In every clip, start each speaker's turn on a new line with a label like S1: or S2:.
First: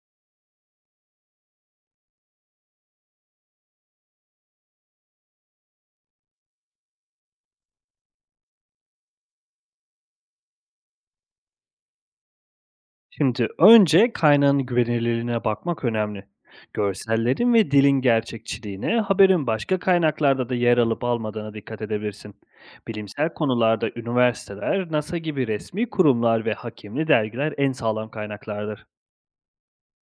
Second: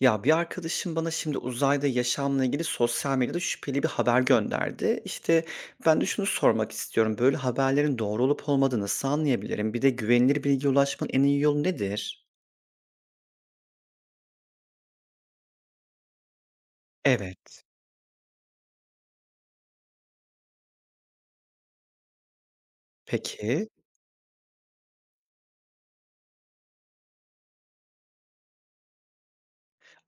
S1: Ya, bir arkadaşım bana şimdi uzayda yaşamla ilgili sosyal medyada şüpheli bir haber gönderdi. İşte, ben de şunu sormak istiyorum, böyle haberlerin doğru olup olmadığını nasıl anlayabilirim? Bir de güvenilir bilgiye ulaşmanın en iyi yolu nedir?
S2: Şimdi önce kaynağın güvenilirliğine bakmak önemli. Görsellerin
S1: Evet.
S2: ve dilin gerçekçiliğine, haberin başka kaynaklarda da yer alıp almadığına dikkat edebilirsin. Bilimsel
S1: Peki,
S2: konularda üniversiteler, NASA gibi resmi kurumlar ve hakimli dergiler en sağlam kaynaklardır.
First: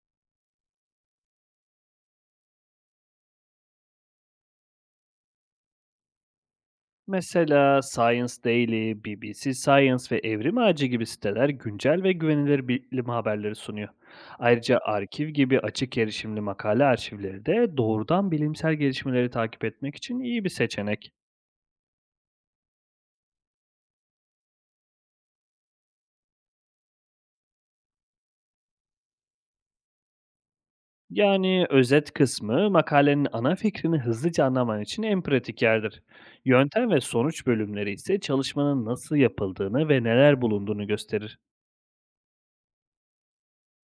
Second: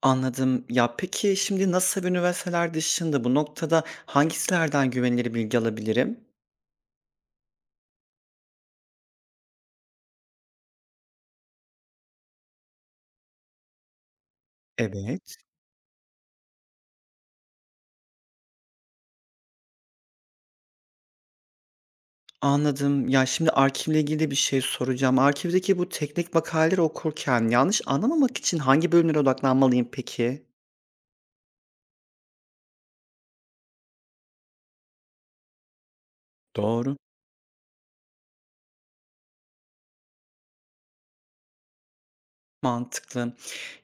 S1: anladım. Ya, peki şimdi NASA ve üniversiteler dışında bu noktada hangi güvenilir bilgi alabilirim?
S2: Mesela Science Daily, BBC Science ve Evrim Ağacı gibi siteler güncel ve güvenilir bilim haberleri sunuyor. Ayrıca Arkiv
S1: Evet.
S2: gibi açık erişimli makale arşivleri de doğrudan bilimsel gelişmeleri takip etmek için iyi bir seçenek.
S1: Anladım. Ya, şimdi arşivle ilgili de bir şey soracağım. Arşivdeki bu teknik makaleleri okurken yanlış anlamamak için hangi bölümlere odaklanmalıyım peki?
S2: Yani özet kısmı makalenin ana fikrini hızlıca anlaman için en pratik yerdir. Yöntem
S1: Doğru,
S2: ve sonuç bölümleri ise çalışmanın nasıl yapıldığını ve neler bulunduğunu gösterir.
S1: mantıklı.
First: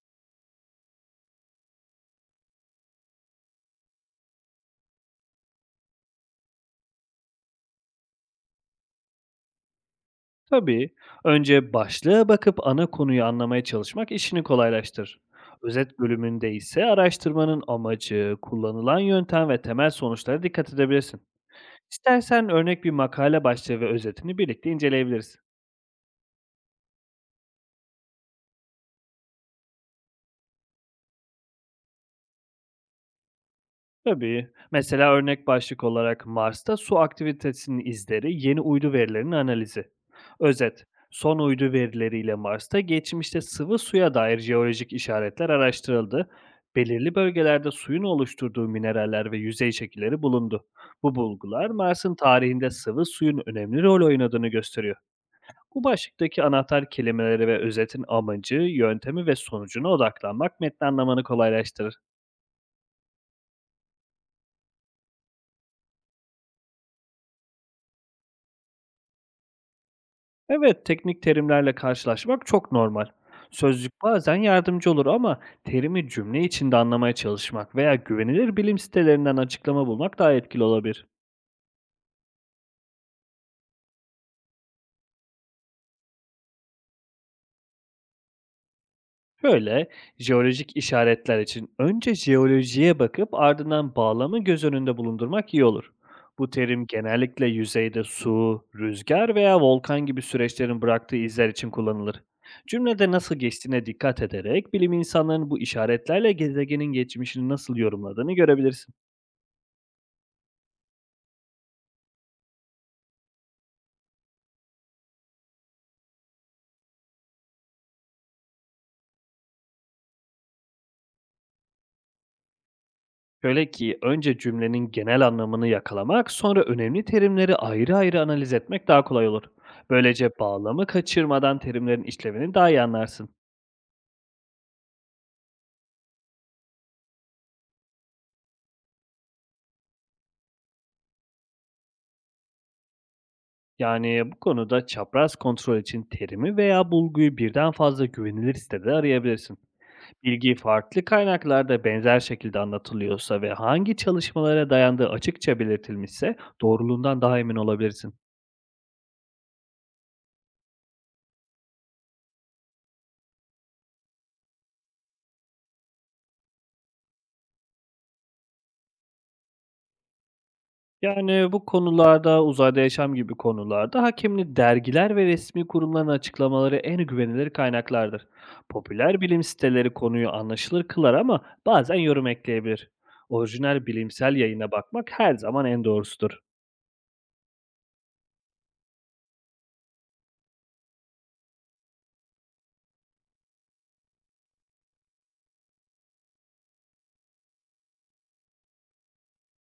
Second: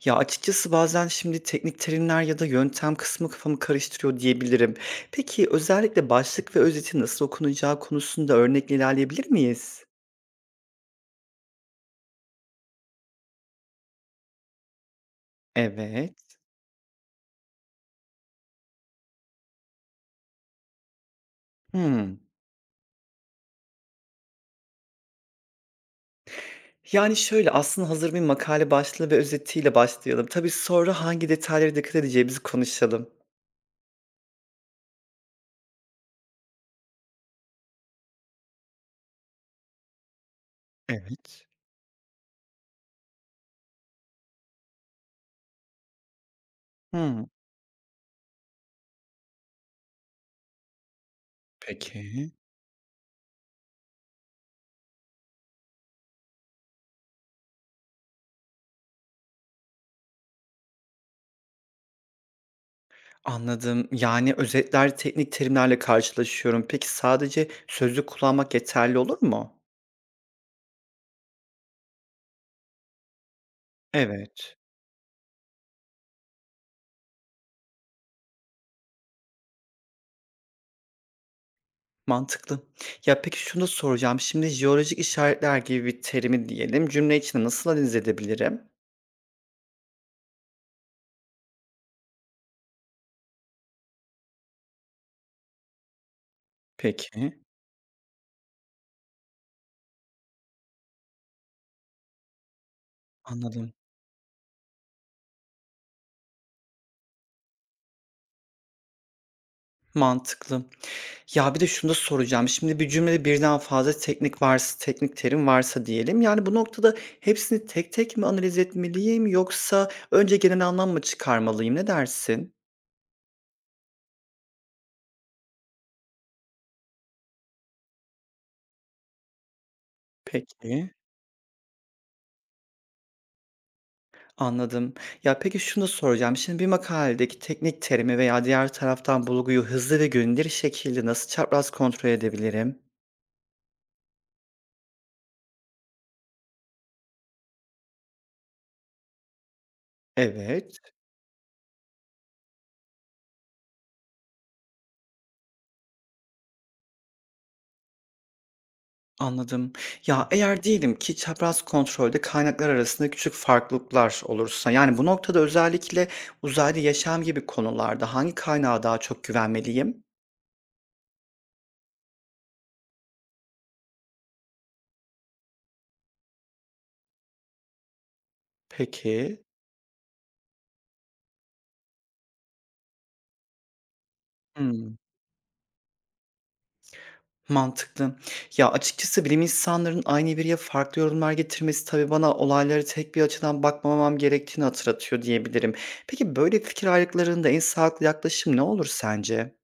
S1: Ya, açıkçası bazen şimdi teknik terimler ya da yöntem kısmı kafamı karıştırıyor diyebilirim. Peki, özellikle başlık ve özeti nasıl okunacağı konusunda örnekle ilerleyebilir miyiz?
S2: Tabii. Önce başlığa bakıp ana konuyu anlamaya çalışmak işini kolaylaştırır. Özet
S1: Evet.
S2: bölümünde ise araştırmanın amacı, kullanılan yöntem ve temel sonuçlara dikkat edebilirsin.
S1: Hımm.
S2: İstersen örnek bir makale başlığı ve özetini birlikte inceleyebiliriz.
S1: Yani, şöyle, aslında hazır bir makale başlığı ve özetiyle başlayalım. Tabii, sonra hangi detaylara dikkat edeceğimizi konuşalım.
S2: Tabii. Mesela örnek başlık olarak Mars'ta su aktivitesinin izleri, yeni uydu verilerinin analizi. Özet, son
S1: Evet.
S2: uydu verileriyle Mars'ta geçmişte sıvı suya dair jeolojik işaretler araştırıldı. Belirli
S1: Hımm.
S2: bölgelerde suyun oluşturduğu mineraller ve yüzey şekilleri bulundu. Bu bulgular Mars'ın
S1: Peki.
S2: tarihinde sıvı suyun önemli rol oynadığını gösteriyor. Bu başlıktaki anahtar kelimeleri ve özetin amacı, yöntemi ve sonucuna odaklanmak metni anlamanı kolaylaştırır.
S1: Anladım. Yani, özetler teknik terimlerle karşılaşıyorum. Peki, sadece sözlük kullanmak yeterli olur mu?
S2: Evet, teknik terimlerle karşılaşmak çok normal. Sözlük bazen
S1: Evet.
S2: yardımcı olur ama terimi cümle içinde anlamaya çalışmak veya güvenilir bilim sitelerinden açıklama bulmak daha etkili olabilir.
S1: Mantıklı. Ya, peki şunu da soracağım. Şimdi jeolojik işaretler gibi bir terimi diyelim, cümle içinde nasıl analiz edebilirim?
S2: Şöyle, jeolojik işaretler için önce jeolojiye bakıp ardından bağlamı göz önünde bulundurmak iyi olur. Bu terim
S1: Peki.
S2: genellikle yüzeyde su, rüzgar veya volkan gibi süreçlerin bıraktığı izler için kullanılır. Cümlede nasıl
S1: Anladım.
S2: geçtiğine dikkat ederek bilim insanlarının bu işaretlerle gezegenin geçmişini nasıl yorumladığını görebilirsin.
S1: Mantıklı. Ya, bir de şunu da soracağım. Şimdi bir cümlede birden fazla teknik terim varsa diyelim, yani, bu noktada hepsini tek tek mi analiz etmeliyim yoksa önce genel anlam mı çıkarmalıyım? Ne dersin?
S2: Şöyle ki önce cümlenin genel anlamını yakalamak, sonra önemli terimleri ayrı ayrı analiz etmek daha kolay olur. Böylece bağlamı
S1: Peki.
S2: kaçırmadan terimlerin işlevini daha iyi anlarsın.
S1: Anladım. Ya, peki şunu da soracağım. Şimdi bir makaledeki teknik terimi veya diğer taraftan bulguyu hızlı ve güvenilir şekilde nasıl çapraz kontrol edebilirim?
S2: Yani bu konuda çapraz kontrol için terimi veya bulguyu birden fazla güvenilir sitede arayabilirsin. Bilgi
S1: Evet,
S2: farklı kaynaklarda benzer şekilde anlatılıyorsa ve hangi çalışmalara dayandığı açıkça belirtilmişse doğruluğundan daha emin olabilirsin.
S1: anladım. Ya, eğer diyelim ki çapraz kontrolde kaynaklar arasında küçük farklılıklar olursa, yani bu noktada özellikle uzaylı yaşam gibi konularda hangi kaynağa daha çok güvenmeliyim?
S2: Yani bu konularda uzayda yaşam gibi konularda hakemli dergiler ve resmi kurumların açıklamaları en güvenilir kaynaklardır. Popüler bilim
S1: Peki.
S2: siteleri konuyu anlaşılır kılar ama bazen yorum ekleyebilir. Orijinal bilimsel yayına
S1: Hıı.
S2: bakmak her zaman en doğrusudur.
S1: Mantıklı. Ya, açıkçası bilim insanlarının aynı veriye farklı yorumlar getirmesi tabii bana olaylara tek bir açıdan bakmamam gerektiğini hatırlatıyor diyebilirim. Peki böyle fikir ayrılıklarında en sağlıklı yaklaşım ne olur sence?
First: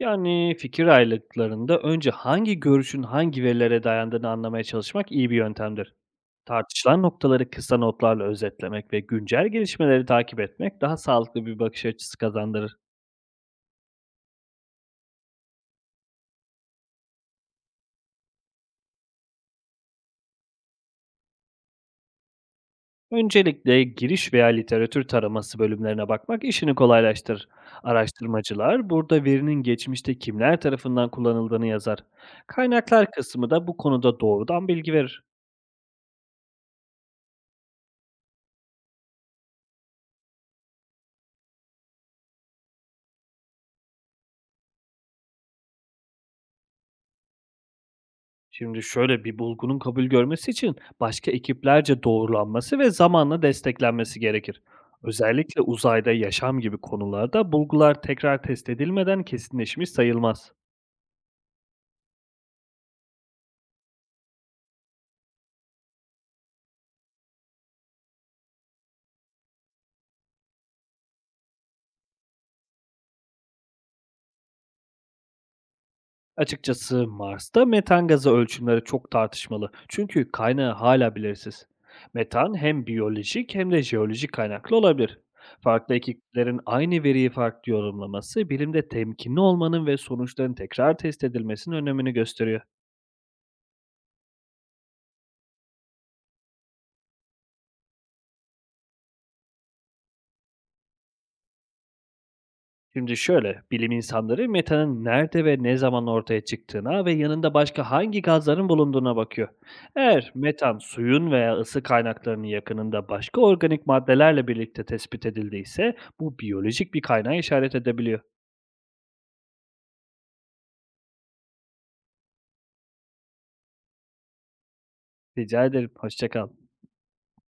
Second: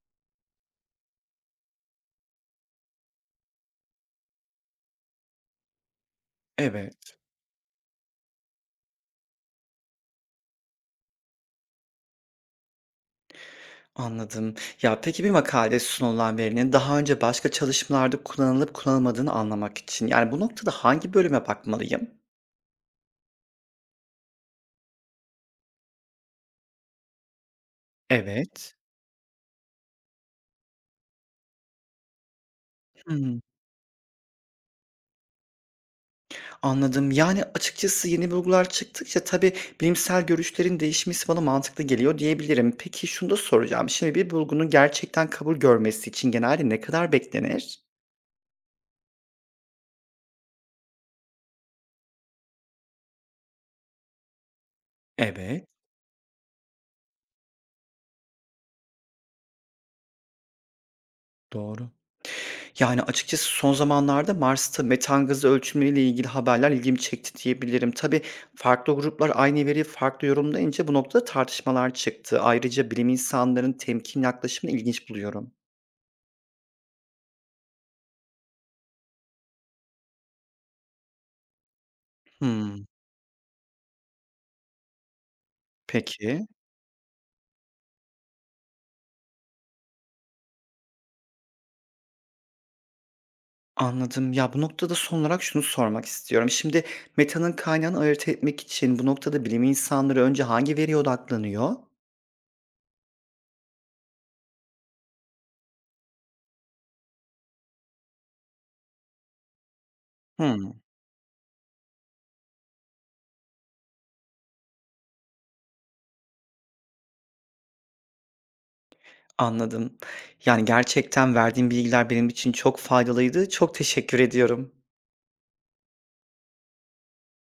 S2: Yani, fikir ayrılıklarında önce hangi görüşün hangi verilere dayandığını anlamaya çalışmak iyi bir yöntemdir. Tartışılan
S1: Evet.
S2: noktaları kısa notlarla özetlemek ve güncel gelişmeleri takip etmek daha sağlıklı bir bakış açısı kazandırır.
S1: Anladım. Ya, peki bir makalede sunulan verinin daha önce başka çalışmalarda kullanılıp kullanılmadığını anlamak için, yani, bu noktada hangi bölüme bakmalıyım?
S2: Öncelikle giriş veya literatür taraması bölümlerine bakmak işini kolaylaştırır.
S1: Evet.
S2: Araştırmacılar burada verinin geçmişte kimler tarafından kullanıldığını yazar. Kaynaklar kısmı da bu konuda doğrudan bilgi verir.
S1: Anladım. Yani, açıkçası yeni bulgular çıktıkça tabii bilimsel görüşlerin değişmesi bana mantıklı geliyor diyebilirim. Peki şunu da soracağım. Şimdi bir bulgunun gerçekten kabul görmesi için genelde ne kadar beklenir?
S2: Şimdi şöyle bir bulgunun kabul görmesi için başka ekiplerce doğrulanması ve zamanla desteklenmesi gerekir. Özellikle
S1: Evet,
S2: uzayda yaşam gibi konularda bulgular tekrar test edilmeden kesinleşmiş sayılmaz.
S1: doğru. Yani, açıkçası son zamanlarda Mars'ta metan gazı ölçümleriyle ilgili haberler ilgimi çekti diyebilirim. Tabii farklı gruplar aynı veriyi farklı yorumlayınca bu noktada tartışmalar çıktı. Ayrıca bilim insanlarının temkin yaklaşımını ilginç buluyorum.
S2: Açıkçası Mars'ta metan gazı ölçümleri çok tartışmalı. Çünkü kaynağı hala belirsiz. Metan hem
S1: Hımm,
S2: biyolojik hem de jeolojik kaynaklı olabilir. Farklı
S1: peki.
S2: ekiplerin aynı veriyi farklı yorumlaması bilimde temkinli olmanın ve sonuçların tekrar test edilmesinin önemini gösteriyor.
S1: Anladım. Ya, bu noktada son olarak şunu sormak istiyorum. Şimdi metanın kaynağını ayırt etmek için bu noktada bilim insanları önce hangi veriye odaklanıyor?
S2: Şimdi şöyle, bilim insanları metanın nerede ve ne zaman ortaya çıktığına ve yanında başka hangi gazların bulunduğuna bakıyor. Eğer metan
S1: Hımm,
S2: suyun veya ısı kaynaklarının yakınında başka organik maddelerle birlikte tespit edildiyse bu biyolojik bir kaynağı işaret edebiliyor.
S1: anladım. Yani, gerçekten verdiğin bilgiler benim için çok faydalıydı. Çok teşekkür ediyorum.
S2: Rica ederim, hoşça kal.